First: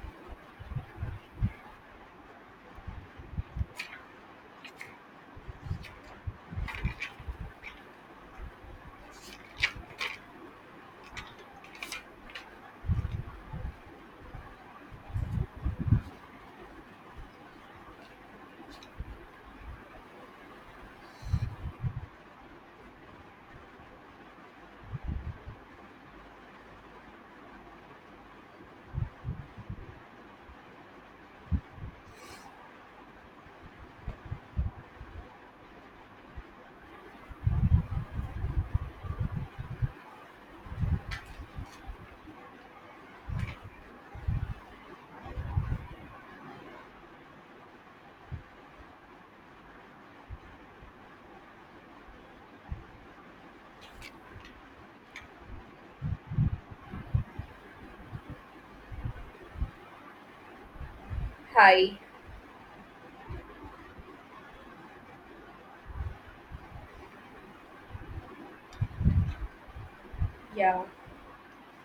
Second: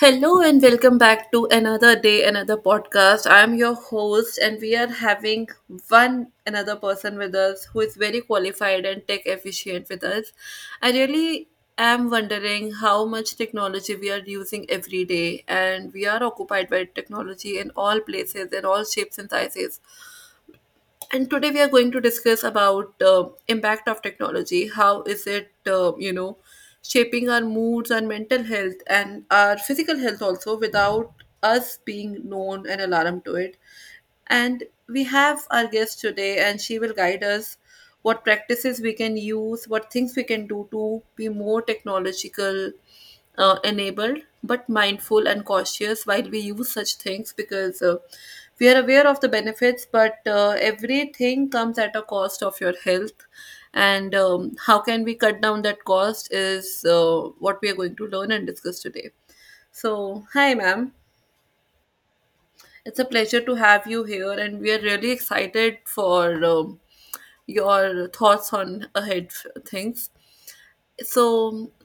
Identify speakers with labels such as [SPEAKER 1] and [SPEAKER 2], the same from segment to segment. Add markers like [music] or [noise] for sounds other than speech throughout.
[SPEAKER 1] Hello and welcome back to another day, another podcast. I'm your host, and we are having one another person with us who is very qualified and tech efficient with us. I really am wondering how much technology we are using every day, and we are occupied by technology in all places, in all shapes and sizes. And today we are going to discuss about impact of technology. How is it shaping our moods and mental health and our physical health also, without us being known an alarm to it. And we have our guest today and she will guide us what practices we can use, what things we can do to be more technological enabled, but mindful and cautious while we use such things, because we are aware of the benefits, but everything comes at a cost of your health. And how can we cut down that cost is what we are going to learn and discuss today. So, hi, ma'am.
[SPEAKER 2] Hi.
[SPEAKER 1] It's a pleasure to have you here, and we are really excited for your thoughts on ahead things.
[SPEAKER 2] Yeah.
[SPEAKER 1] so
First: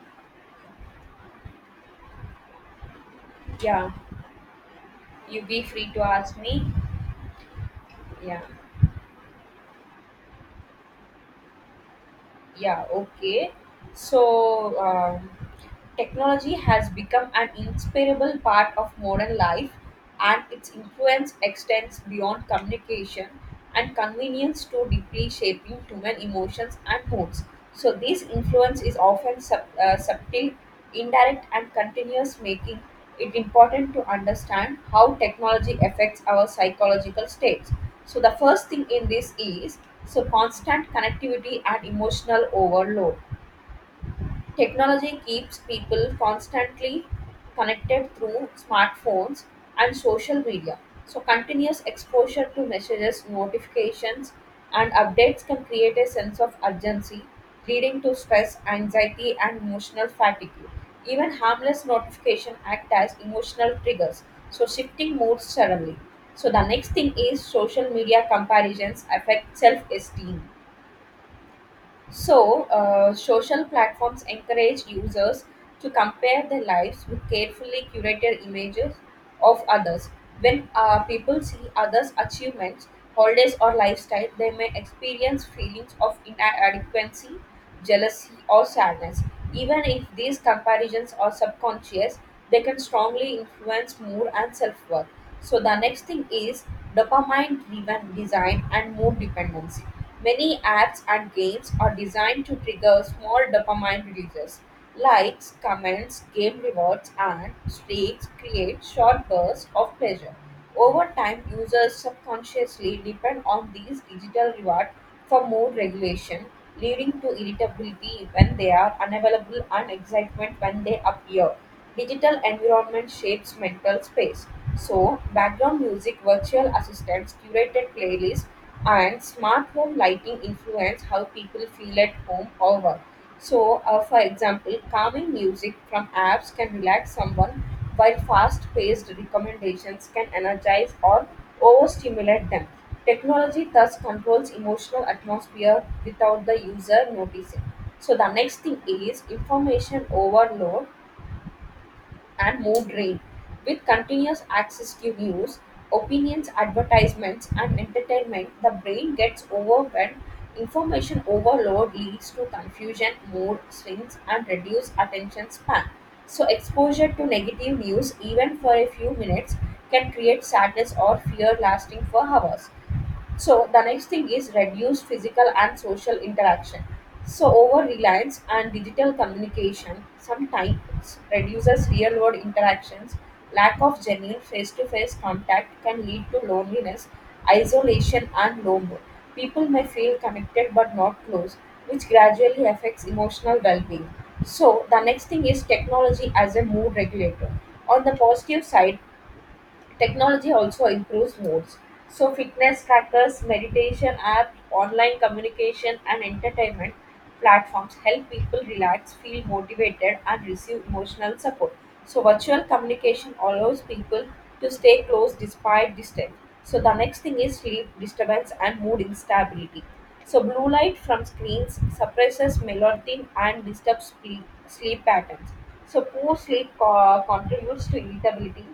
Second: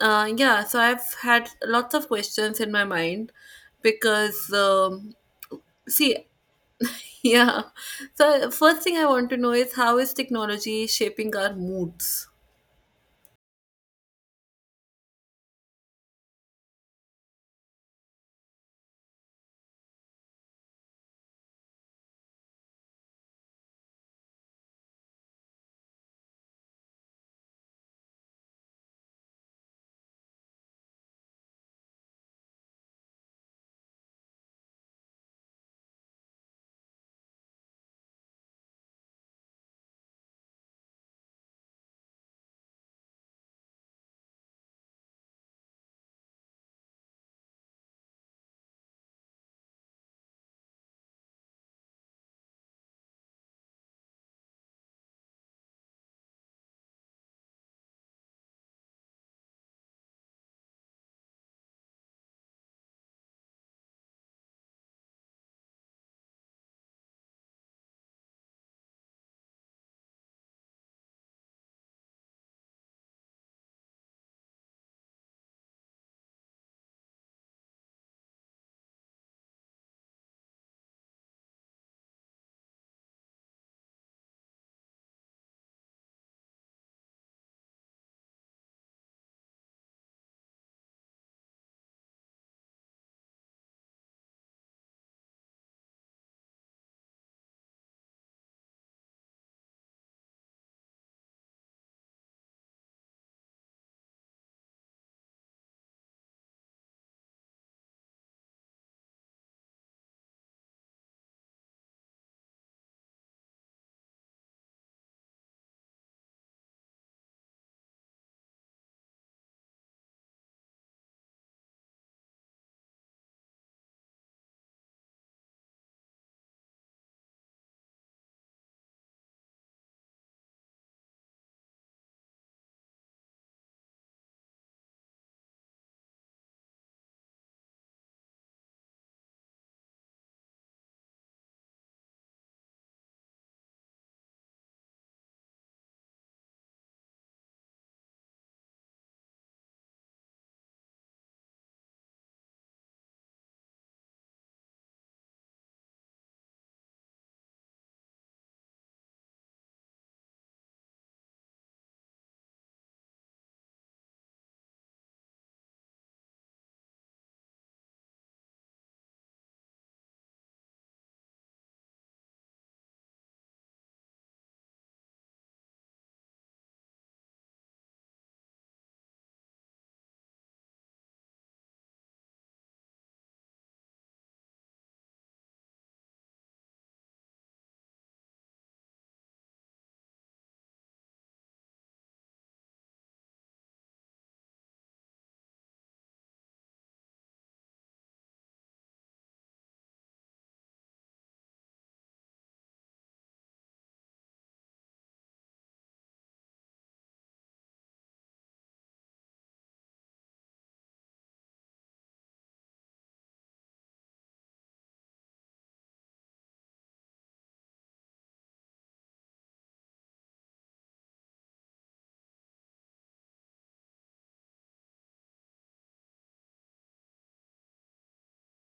[SPEAKER 1] uh, yeah, so I've had lots of questions in my mind,
[SPEAKER 2] Yeah.
[SPEAKER 1] because
[SPEAKER 2] You be free to
[SPEAKER 1] see.
[SPEAKER 2] ask me.
[SPEAKER 1] [laughs] Yeah. So
[SPEAKER 2] Yeah.
[SPEAKER 1] first thing I want to know is, how is technology shaping our moods.
[SPEAKER 2] Yeah. Okay. So, um, Technology has become an inseparable part of modern life, and its influence extends beyond communication and convenience to deeply shaping human emotions and moods. So, this influence is often subtle, indirect and continuous, making it important to understand how technology affects our psychological states. So the first thing in this is, so, constant connectivity and emotional overload. Technology keeps people constantly connected through smartphones and social media. So, continuous exposure to messages, notifications, and updates can create a sense of urgency, leading to stress, anxiety, and emotional fatigue. Even harmless notifications act as emotional triggers, so shifting moods suddenly. So, the next thing is social media comparisons affect self esteem. So, social platforms encourage users to compare their lives with carefully curated images of others. When people see others' achievements, holidays, or lifestyle, they may experience feelings of inadequacy, jealousy, or sadness. Even if these comparisons are subconscious, they can strongly influence mood and self worth. So, the next thing is dopamine driven design and mood dependency. Many apps and games are designed to trigger small dopamine releases. Likes, comments, game rewards, and streaks create short bursts of pleasure. Over time, users subconsciously depend on these digital rewards for more regulation, leading to irritability when they are unavailable and excitement when they appear. Digital environment shapes mental space. So, background music, virtual assistants, curated playlists, and smart home lighting influence how people feel at home or work. So, for example, calming music from apps can relax someone, while fast paced recommendations can energize or overstimulate them. Technology thus controls emotional atmosphere without the user noticing. So, the next thing is information overload and more drained. With continuous access to news, opinions, advertisements, and entertainment, the brain gets overwhelmed. Information overload leads to confusion, mood swings, and reduced attention span. So, exposure to negative news, even for a few minutes, can create sadness or fear lasting for hours. So the next thing is reduced physical and social interaction. So over reliance and digital communication sometimes reduces real world interactions. Lack of genuine face to face contact can lead to loneliness, isolation, and low mood. People may feel connected but not close, which gradually affects emotional well being. So the next thing is technology as a mood regulator. On the positive side, technology also improves moods. So, fitness trackers, meditation apps, online communication, and entertainment platforms help people relax, feel motivated, and receive emotional support. So, virtual communication allows people to stay close despite distance. So, the next thing is sleep disturbance and mood instability. So, blue light from screens suppresses melatonin and disturbs sleep patterns. So, poor sleep contributes to irritability,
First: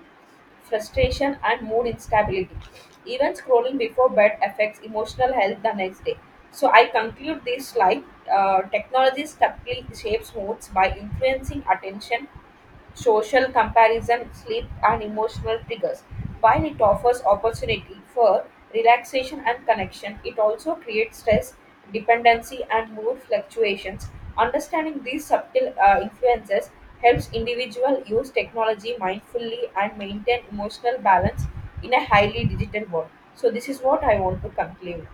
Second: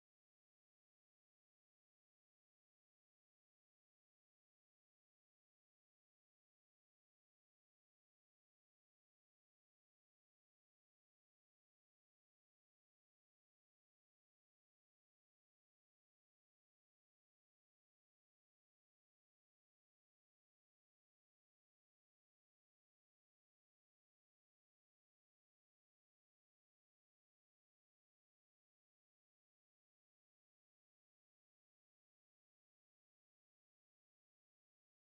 [SPEAKER 2] frustration, and mood instability. Even scrolling before bed affects emotional health the next day. So I conclude this slide. Technology subtly shapes moods by influencing attention, social comparison, sleep, and emotional triggers. While it offers opportunity for relaxation and connection, it also creates stress, dependency, and mood fluctuations. Understanding these subtle influences helps individuals use technology mindfully and maintain emotional balance in a highly digital world. So this is what I want to conclude.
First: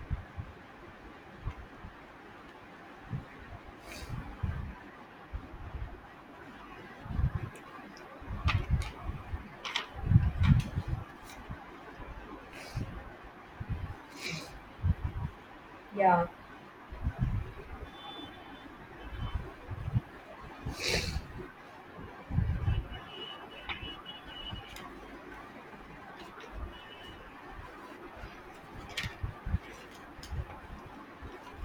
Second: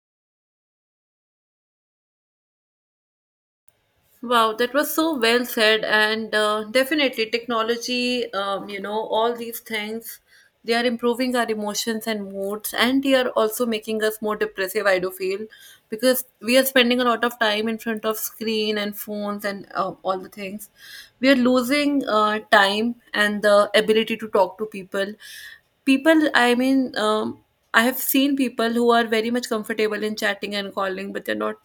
[SPEAKER 1] Wow, that was so well said, and definitely technology, all these things, they are improving our emotions and moods, and they are also making us more depressive, I do feel, because
[SPEAKER 2] Yeah,
[SPEAKER 1] we are spending a lot of time in front of screen and phones and all the things. We are losing time and the ability to talk to people. I mean, I have seen people who are very much comfortable in chatting and calling, but they're not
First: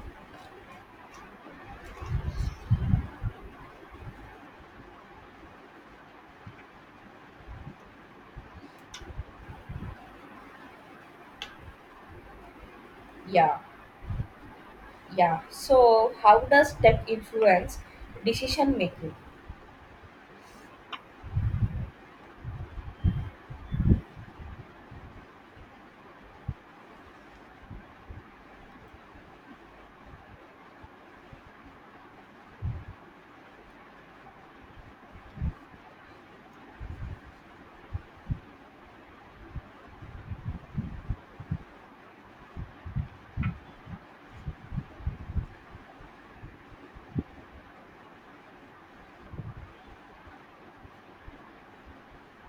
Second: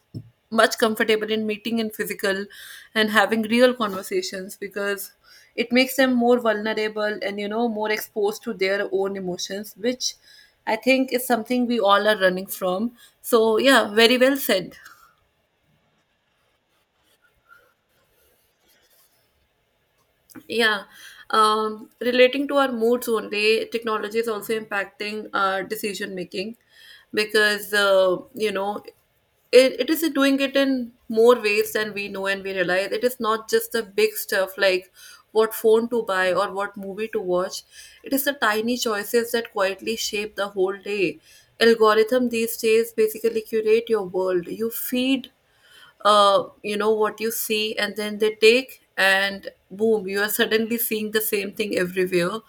[SPEAKER 1] much comfortable in meeting in physical and having real conversations, because it makes them more vulnerable and more exposed to their own emotions, which I think is something we all are running from. So
[SPEAKER 2] yeah,
[SPEAKER 1] yeah, very well said.
[SPEAKER 2] yeah. So how does tech influence decision making?
[SPEAKER 1] Yeah. Relating to our moods only, technology is also impacting our decision making, because, it is doing it in more ways than we know and we realize. It is not just the big stuff like what phone to buy or what movie to watch. It is the tiny choices that quietly shape the whole day. Algorithm these days basically curate your world. You feed what you see, and then they take and boom, you are suddenly seeing the same thing everywhere.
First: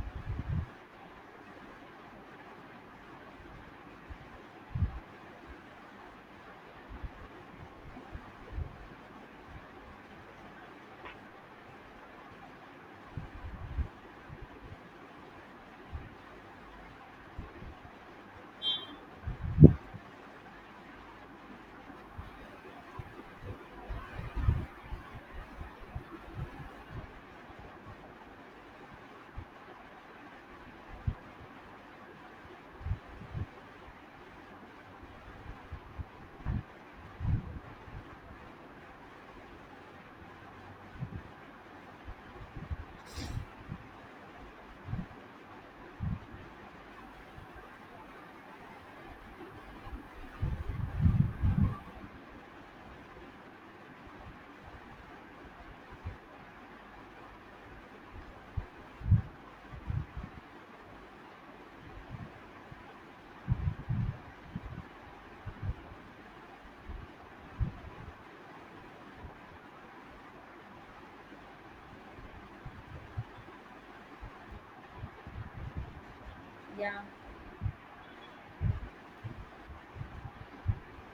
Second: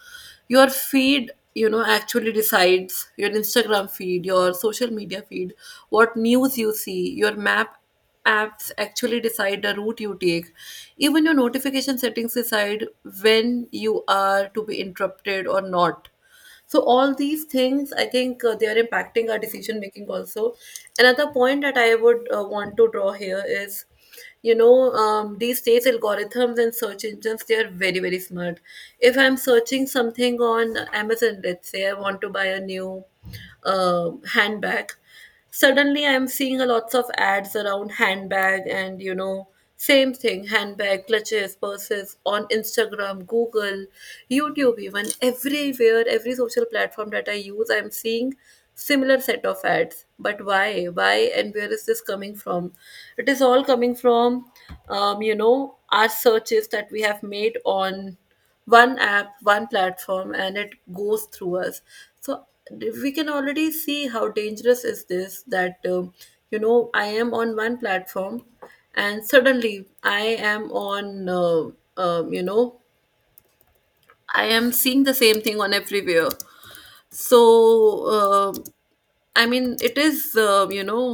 [SPEAKER 1] Your feed actually decides your Instagram feed, your social media feed, what news you see. Your map apps actually decide the route you take. Even your notification settings decide when you are to be interrupted or not. So all these things, I think, they are impacting our decision making also. Another point that I would want to draw here is, these days algorithms and search engines, they are very very smart. If I'm searching something on Amazon, let's say I want to buy a new handbag. Suddenly, I'm seeing a lots of ads around handbag, and same thing, handbag, clutches, purses on Instagram, Google, YouTube, even everywhere, every social platform that I use, I'm seeing similar set of ads. But why? Why and where is this coming from? It is all coming from, our searches that we have made on one app, one platform, and it goes through us. So we can already see how dangerous is this, that I am on one platform, and suddenly am on uh, um, you know I am seeing the same thing on everywhere.
[SPEAKER 2] Yeah,
[SPEAKER 1] So, uh, I mean, it is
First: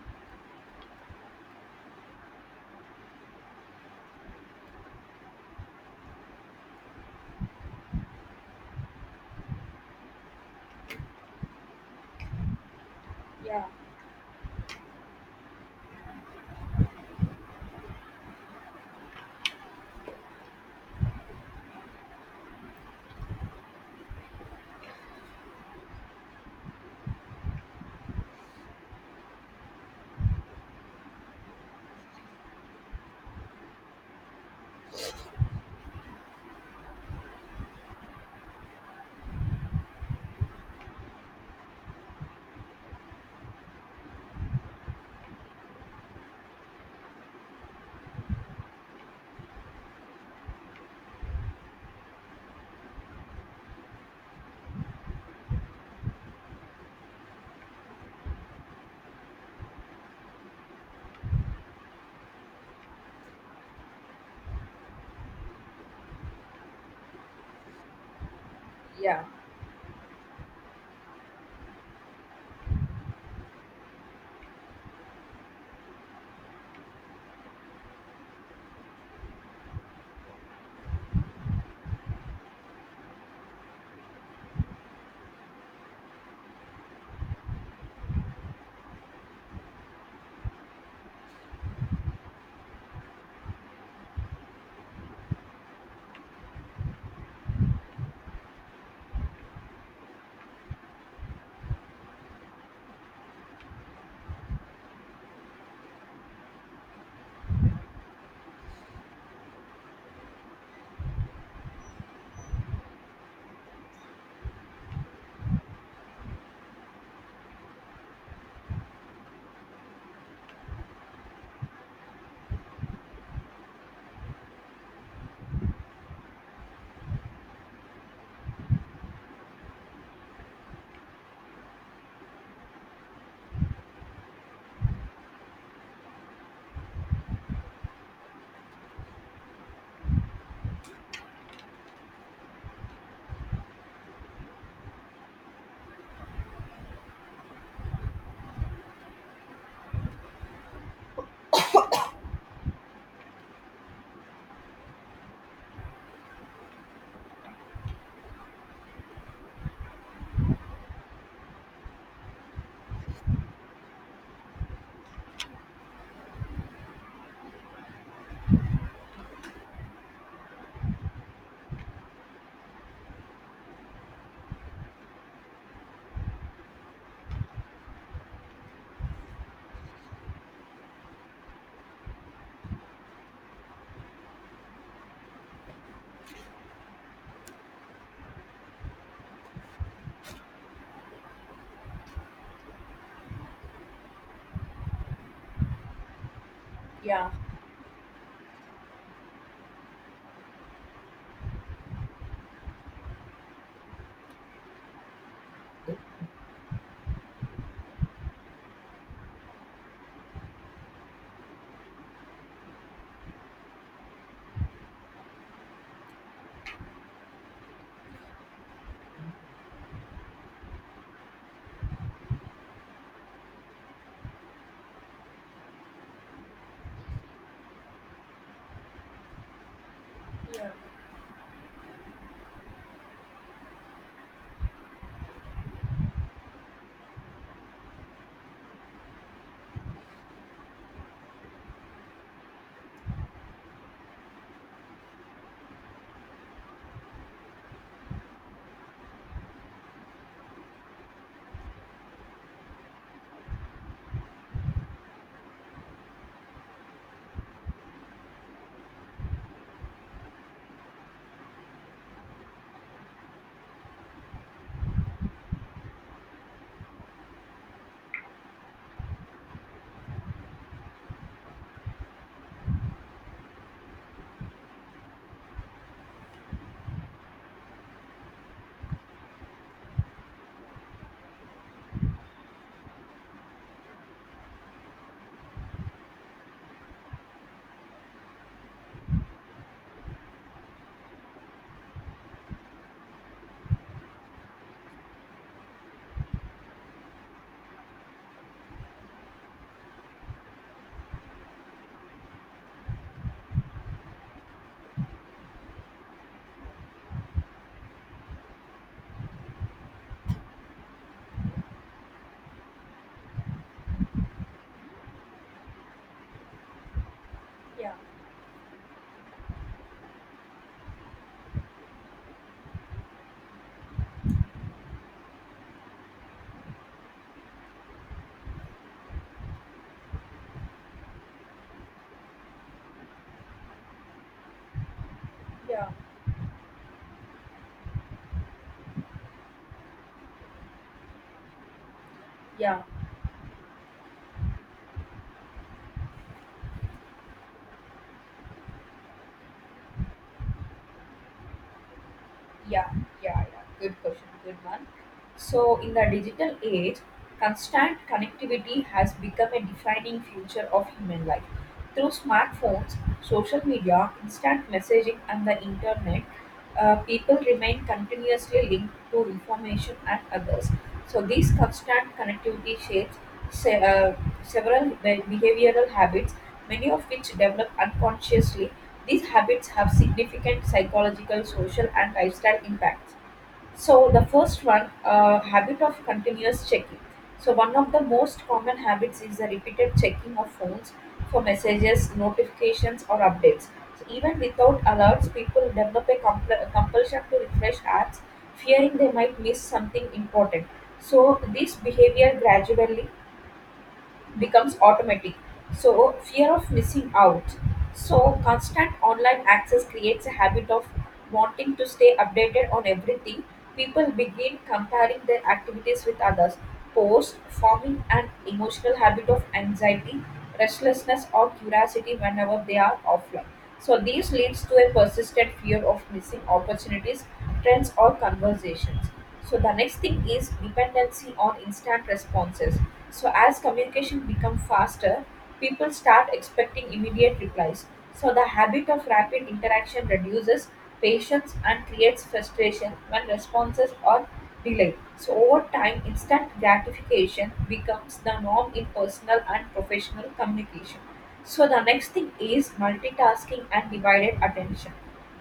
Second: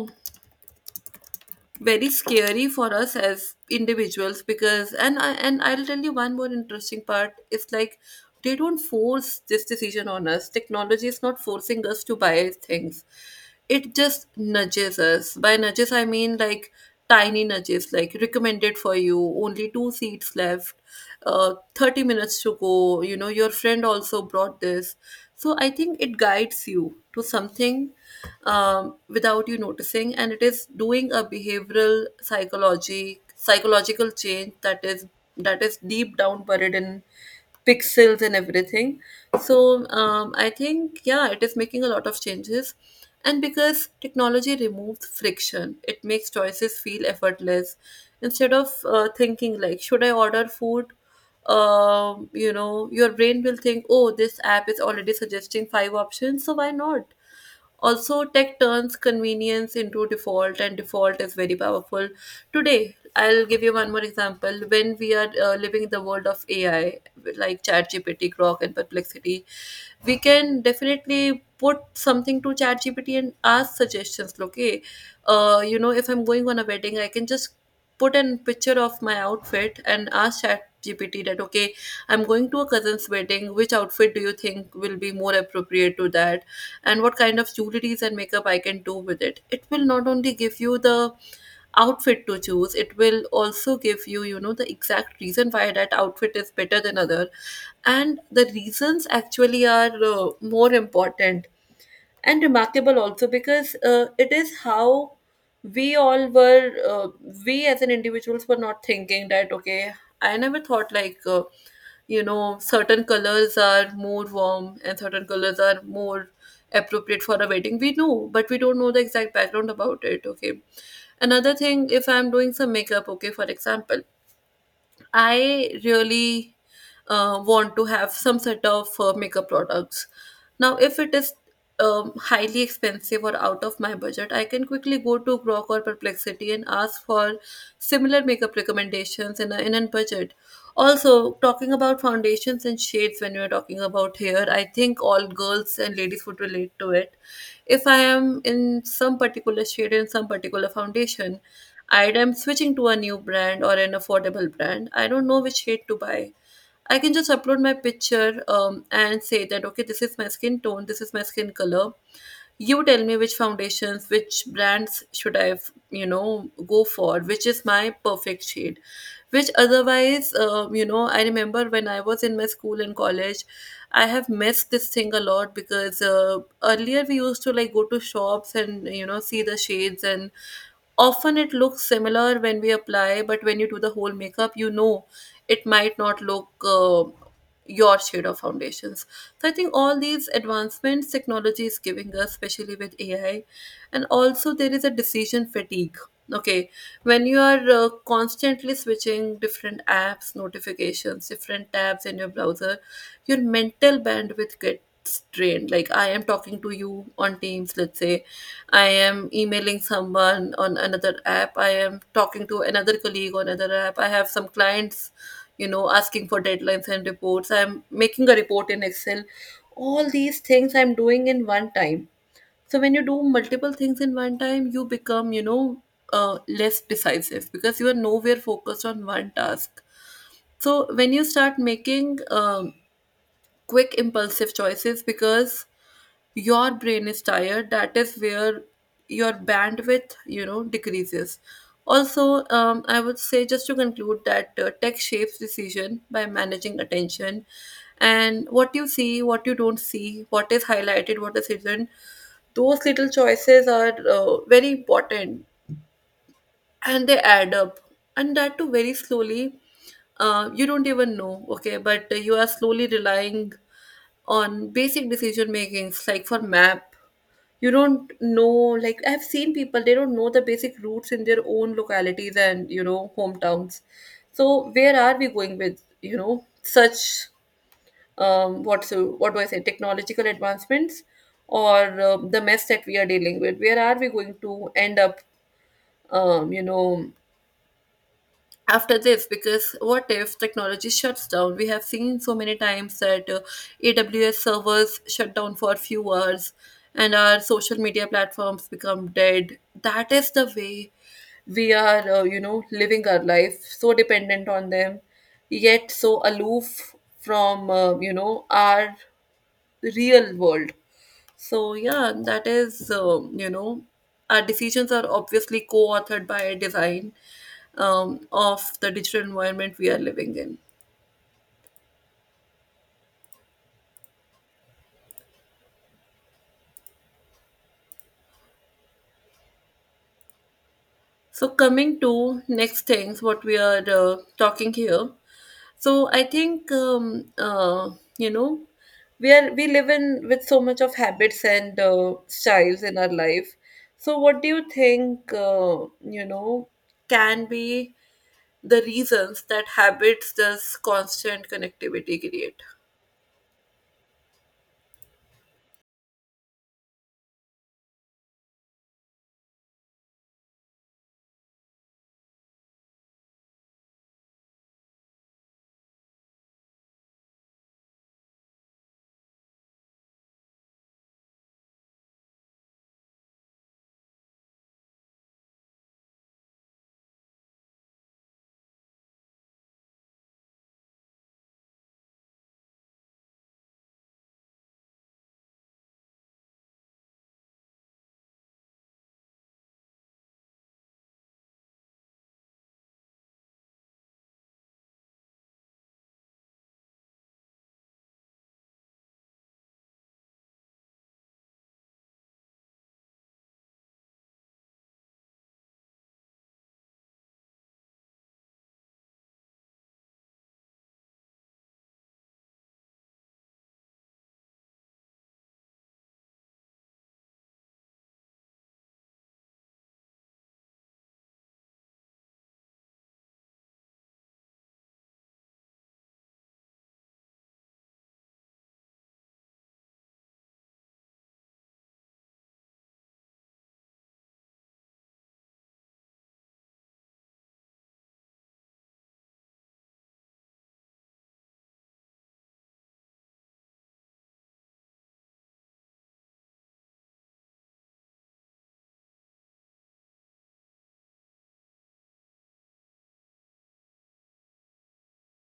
[SPEAKER 1] very scary for us as individuals, because, and I'll tell you one more interesting part. It's like, they don't force this decision on us. Technology is not forcing us to buy things.
[SPEAKER 2] yeah.
[SPEAKER 1] It just nudges us. By nudges I mean, like, tiny nudges like recommended for you, only two seats left, 30 minutes to go, your friend also brought this. So I think it guides you to something, without you noticing, and it is doing a behavioral psychology psychological change, that is deep down buried in pixels and everything. So I think, yeah, it is making a lot of changes, and because technology removes friction, it makes choices feel effortless. Instead of thinking like, should I order food? Your brain will think, oh, this app is already suggesting five options, so why not? Also, tech turns convenience into default, and default is very powerful. Today, I'll give you one more example. When we are living in the world of AI, like ChatGPT, Grok, and
[SPEAKER 2] Yeah,
[SPEAKER 1] Perplexity, we can definitely put something to ChatGPT and ask suggestions. Okay, if I'm going on a wedding, I can just put an picture of my outfit and ask ChatGPT that, okay, I'm going to a cousin's wedding. Which outfit do you think will be more appropriate to that? And what kind of jewelries and makeup I can do with it? It will not only give you the outfit to choose, it will also give you, you know the exact reason why that outfit is better than other, and the reasons actually are more important and remarkable also, because it is how we all were uh, we as an individuals were not thinking, that okay, I never thought like, certain colors are more warm and certain colors are more appropriate for a wedding. We know, but we don't know the exact background about it. Okay, another thing, if I'm doing some makeup, okay, for example, I really want to have some sort of makeup products. Now, if it is highly expensive or out of my budget, I can quickly go to Grok or Perplexity and ask for similar makeup recommendations in a budget. Also, talking about foundations and shades, when we are talking about hair, I think all girls and ladies would relate to it. If I am in some particular shade and some particular foundation, I am switching to a new brand or an affordable brand, I don't know which shade to buy. I can just upload my picture, and say that, okay, this is my skin tone, this is my skin color, you tell me which foundations, which brands should I go for, which is my perfect shade. Which otherwise, I remember when I was in my school and college, I have missed this thing a lot, because earlier we used to like go to shops and see the shades, and often it looks similar when we apply, but when you do the whole makeup, it might not look your shade of foundations. So I think all these advancements technology is giving us, especially with AI. And also, there is a decision fatigue. Okay, when
[SPEAKER 2] yeah,
[SPEAKER 1] you are constantly switching different apps, notifications, different tabs in your browser, your mental bandwidth gets drained. Like, I am talking to you on Teams, let's say, I am emailing someone on another app, I am talking to another colleague on another app, I have some clients asking for deadlines and reports, I'm making a report in Excel, all these things I'm doing in one time. So when you do multiple things in one time, you become, less decisive, because you are nowhere focused on one task.
[SPEAKER 2] yeah,
[SPEAKER 1] So when you start making quick impulsive choices, because your brain is tired, that is where your bandwidth decreases. Also, I would say, just to conclude, that tech shapes decision by managing attention, and what you see, what you don't see, what is highlighted, what is hidden, those little choices are very important, and they add up, and that too very slowly. You don't even know, okay, but you are slowly relying on basic decision makings, like for map you don't know. Like, I've seen people, they don't know the basic routes in their own localities and hometowns. So where are we going with such, what so what do I say, technological advancements, or the mess that we are dealing with? Where are we going to end up, um you know after this? Because what if technology shuts down? We have seen so many times that AWS servers shut down for a few hours, and our social media platforms become dead. That is the way we are, living our life so dependent on them, yet so aloof from our real world. So yeah, that is You know, our decisions are obviously co-authored by a design
[SPEAKER 2] yeah,
[SPEAKER 1] of the digital environment we are living in. So coming to next things, what we are talking here.
[SPEAKER 2] yeah,
[SPEAKER 1] So I think you know we live in with so much of habits and
[SPEAKER 2] yeah.
[SPEAKER 1] styles in our life. So what do you think you know can be the reasons that habits this constant connectivity create.
[SPEAKER 2] Yeah, yeah, yeah. Good question, good one. So, in the digital age, constant connectivity has become a defining feature of human life. Through smartphones, social media, instant messaging, and the internet, people remain continuously linked to information and others. So, this constant connectivity shapes se- uh, several behavioral habits, many of which develop unconsciously. These habits have significant psychological, social, and lifestyle impacts. So, the first one, habit of continuous checking. So, one of the most common habits is the repeated checking of phones for messages, notifications, or updates. So, even without alerts, people develop a compulsion to refresh apps, fearing they might miss something important. So, this behavior gradually becomes automatic. So, fear of missing out. So, constant online access creates a habit of wanting to stay updated on everything. People begin comparing their activities with others, post forming an emotional habit of anxiety, restlessness, or curiosity whenever they are offline. So, this leads to a persistent fear of missing opportunities, trends, or conversations. So the next thing is dependency on instant responses. So as communication become faster, people start expecting immediate replies. So the habit of rapid interaction reduces patience and creates frustration when responses are delayed. So over time, instant gratification becomes the norm in personal and professional communication. So the next thing is multitasking and divided attention.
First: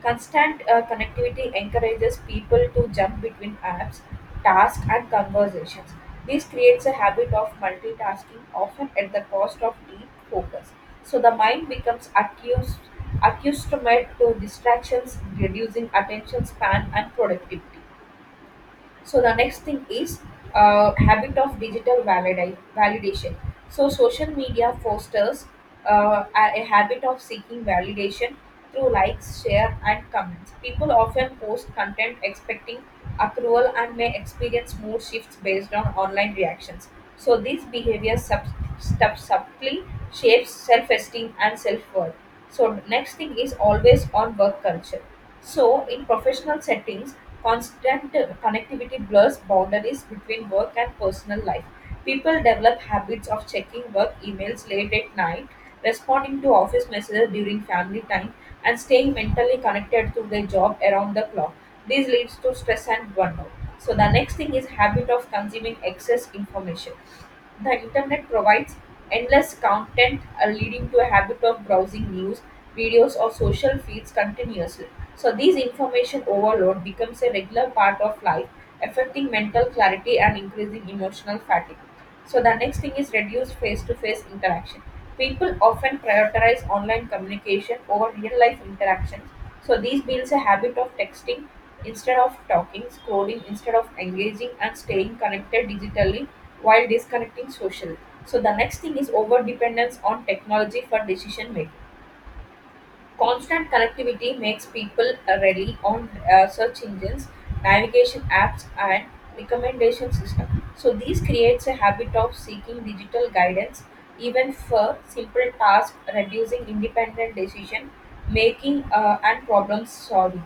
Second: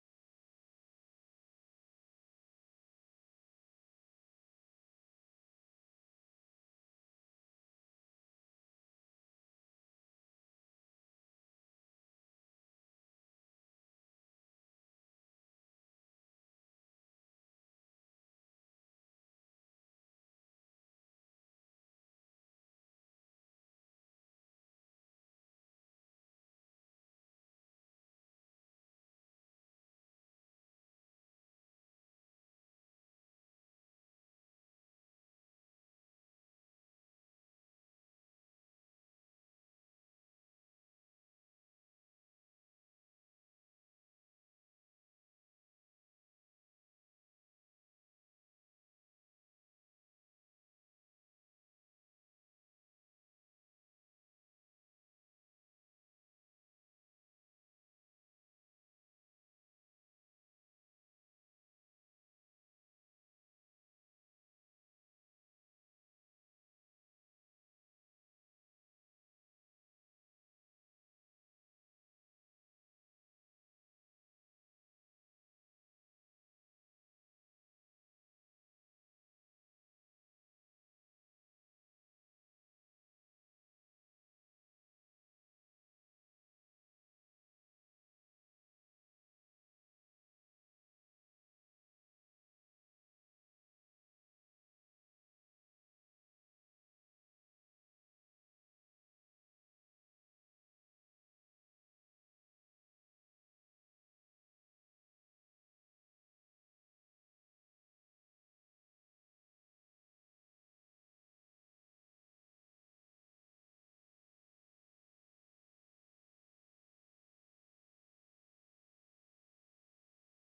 [SPEAKER 2] Constant connectivity encourages people to jump between apps, tasks, and conversations. This creates a habit of multitasking, often at the cost of deep focus. So the mind becomes accustomed to distractions, reducing attention span and productivity. So the next thing is habit of digital validation. So social media fosters a habit of seeking validation through likes, share, and comments. People often post content expecting approval and may experience mood shifts based on online reactions. So these behaviors subtly shapes self-esteem and self-worth. So next thing is always on work culture. So in professional settings, constant connectivity blurs boundaries between work and personal life. People develop habits of checking work emails late at night, responding to office messages during family time, and staying mentally connected to their job around the clock. This leads to stress and burnout. So the next thing is habit of consuming excess information. The internet provides endless content, leading to a habit of browsing news, videos or social feeds continuously. So these information overload becomes a regular part of life, affecting mental clarity and increasing emotional fatigue. So the next thing is reduced face-to-face interaction. People often prioritize online communication over real-life interactions. So this builds a habit of texting instead of talking, scrolling instead of engaging, and staying connected digitally while disconnecting socially. So the next thing is over dependence on technology for decision making. Constant connectivity makes people rely on search engines, navigation apps, and recommendation system. So these creates a habit of seeking digital guidance even for simple tasks, reducing independent decision making and problem solving.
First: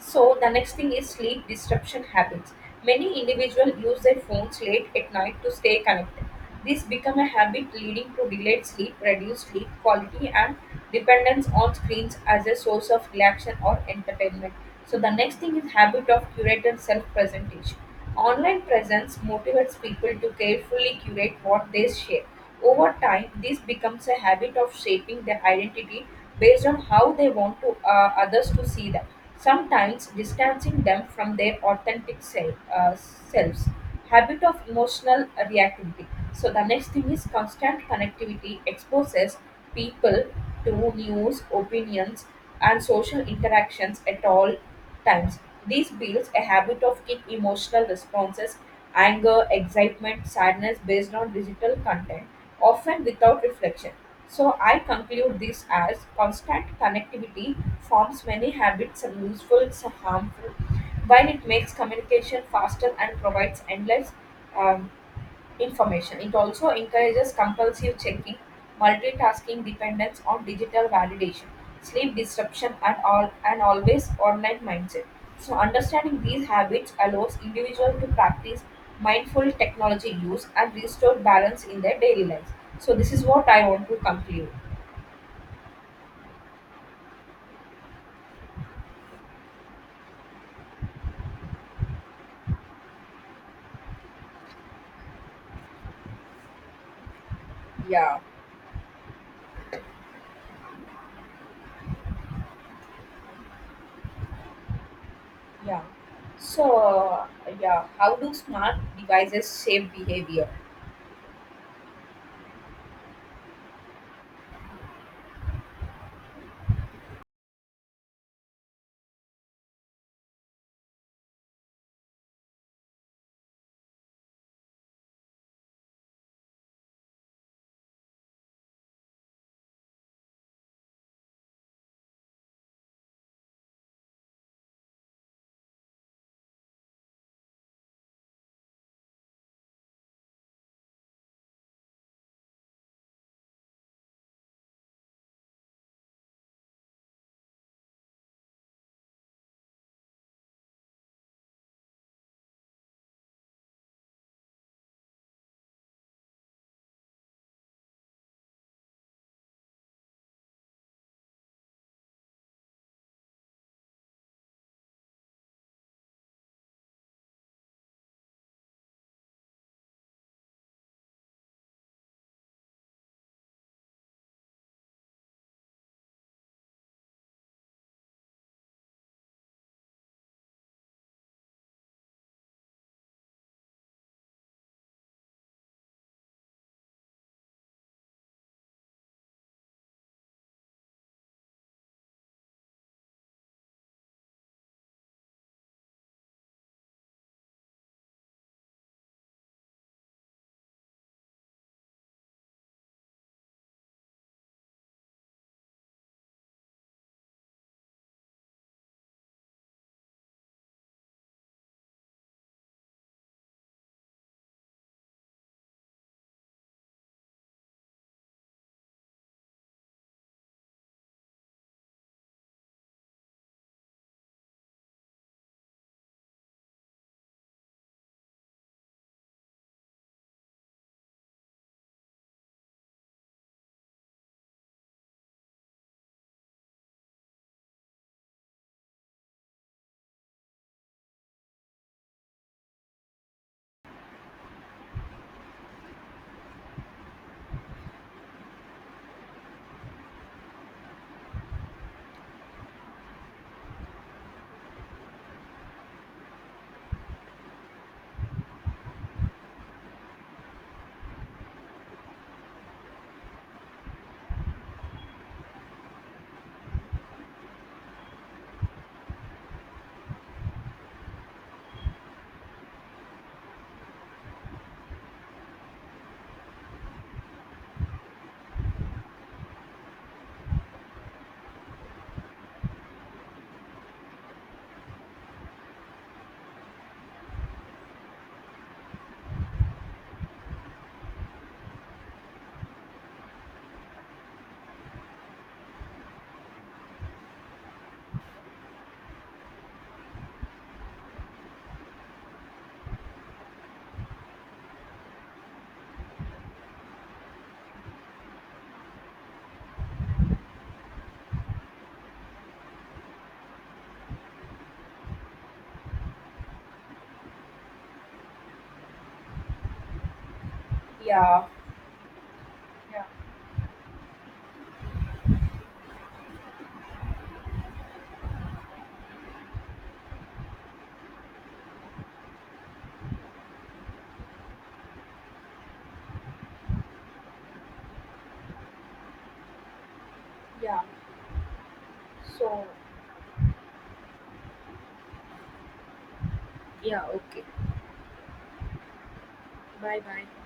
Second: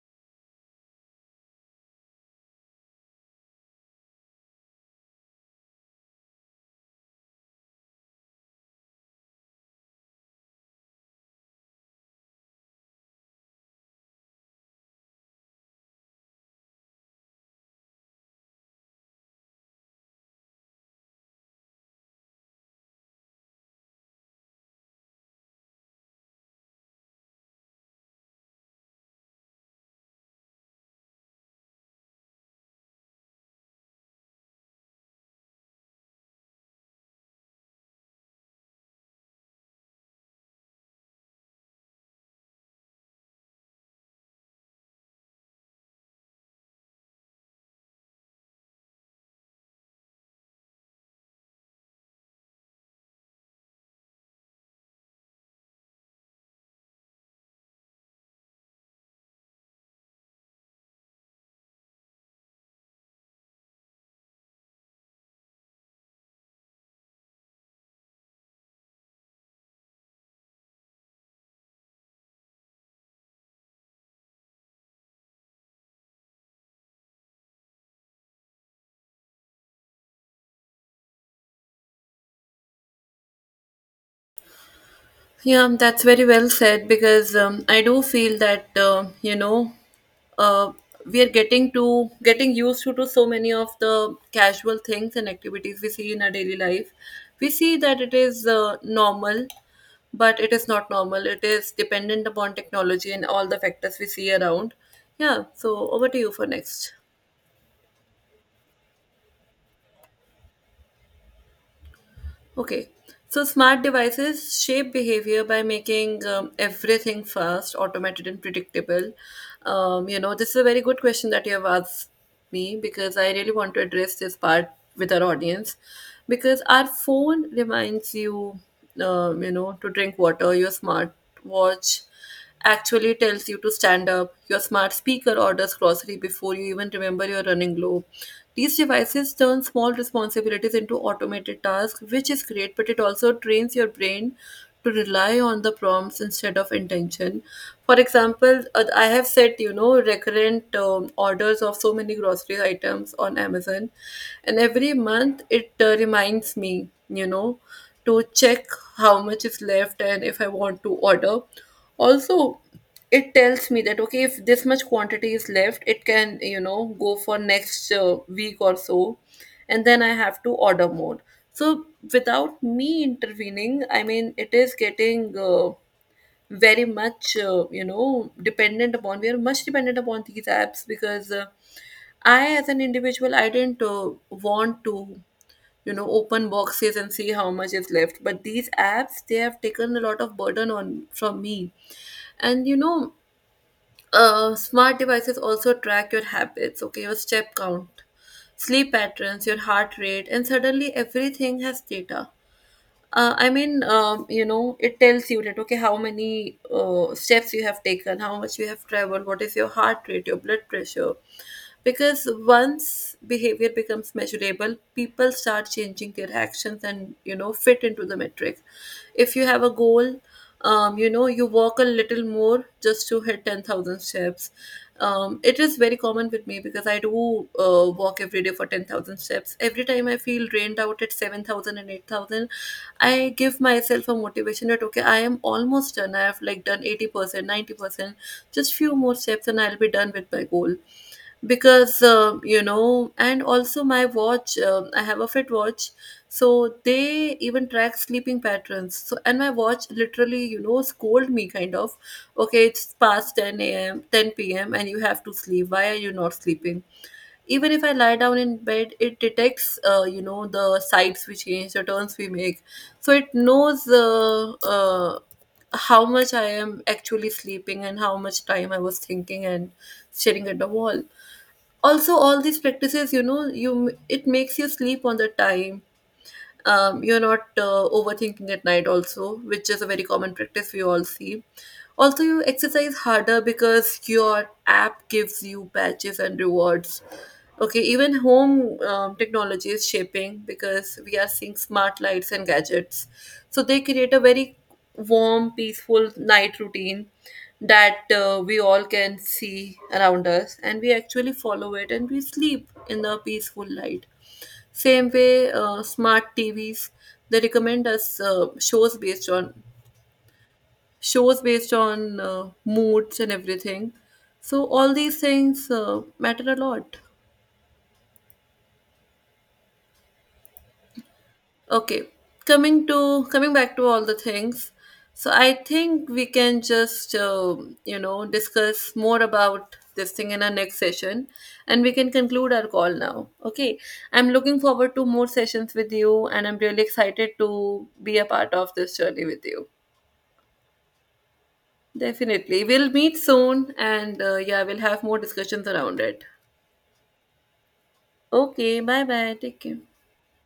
[SPEAKER 2] So the next thing is sleep disruption habits. Many individuals use their phones late at night to stay connected. This become a habit leading to delayed sleep, reduced sleep quality, and dependence on screens as a source of relaxation or entertainment. So the next thing is habit of curated self-presentation. Online presence motivates people to carefully curate what they share. Over time, this becomes a habit of shaping their identity based on how they want to others to see them, sometimes distancing them from their authentic selves. Habit of emotional reactivity. So, the next thing is constant connectivity exposes people to news, opinions, and social interactions at all times. This builds a habit of quick emotional responses, anger, excitement, sadness based on digital content, often without reflection. So I conclude this as constant connectivity forms many habits, and useful and harmful, while it makes communication faster and provides endless um, information. It also encourages compulsive checking, multitasking dependence on digital validation, sleep disruption, and all and always online mindset. So understanding these habits allows individuals to practice mindful technology use and restore balance in their daily lives. So this is what I want to conclude.
[SPEAKER 1] Yeah, that's very well said, because I do feel that uh, we are getting used to so many of the casual things and activities we see in our daily life. We see that it
[SPEAKER 2] Yeah,
[SPEAKER 1] is normal, but it is not normal. It is dependent upon technology and all the factors we see around. Yeah,
[SPEAKER 2] yeah.
[SPEAKER 1] so over to you for
[SPEAKER 2] So
[SPEAKER 1] next.
[SPEAKER 2] uh, yeah, how do smart devices shape behavior?
[SPEAKER 1] Okay, so smart devices shape behavior by making everything fast, automated, and predictable. You know, this is a very good question that you have asked me, because I really want to address this part with our audience. Because our phone reminds you, you know, to drink water. Your smartwatch actually tells you to stand up. Your smart speaker orders grocery before you even remember you're running low. These devices turn small responsibilities into automated tasks, which is great, but it also trains your brain to rely on the prompts instead of intention. For example, I have set, you know, recurrent orders of so many grocery items on Amazon, and every month it reminds me, you know, to check how much is left and if I want to order. Also, it tells me that okay, if this much quantity is left, it can, you know, go for next week or so, and then I have to order more. So without me intervening, I mean, it is getting very much dependent upon, we are much dependent upon these apps, because I as an individual, I didn't want to, you know, open boxes and see how much is left, but these apps, they have taken a lot of burden on from me. And you know, smart devices also track your habits, okay, your step count, sleep patterns, your heart rate, and suddenly everything has data. You know, it tells you that okay, how many steps you have taken, how much you have traveled, what is your heart rate, your blood pressure. Because once behavior becomes measurable, people start changing their actions and, you know, fit into the metric. If you have a goal, you know, you walk a little more just to hit 10,000 steps. It is very common with me because I do walk every day for 10,000 steps. Every time I feel drained out at seven thousand and eight thousand, I give myself a motivation that okay, I am almost done. I have like done 80%, 90%, just few more steps and I'll be done with my goal. Because, you know, and also my watch, I have a Fit watch. So they even track sleeping patterns. So, and my watch literally, you know, scold me kind of, okay, it's past 10 a.m., 10 p.m., and you have to sleep. Why are you not sleeping? Even if I lie down in bed, it detects, you know, the sides we change, the turns we make. So it knows how much I am actually sleeping and how much time I was thinking and staring at the wall. Also, all these practices, you know, you, it makes you sleep on the time. You're not overthinking at night also, which is a very common practice we all see. Also, you exercise harder because your app gives you badges and rewards. Okay, even home technology is shaping, because we are seeing smart lights and gadgets. So they create a very warm, peaceful night routine that we all can see around us, and we actually follow it and we sleep in the peaceful light. Same way, smart TVs, they recommend us shows based on moods and everything. So all these things matter a lot.
[SPEAKER 2] Yeah,
[SPEAKER 1] Okay,
[SPEAKER 2] yeah,
[SPEAKER 1] coming back to all the things. So I think we can just you know, discuss more about this thing in our next session, and we can conclude our call now. Okay, I'm looking forward to more sessions with you, and I'm really excited to be a part of this journey with you.
[SPEAKER 2] yeah.
[SPEAKER 1] Definitely.
[SPEAKER 2] So
[SPEAKER 1] We'll meet soon and yeah, we'll have more discussions around it.
[SPEAKER 2] yeah, okay.
[SPEAKER 1] Okay, bye bye. Take care.
[SPEAKER 2] Bye bye.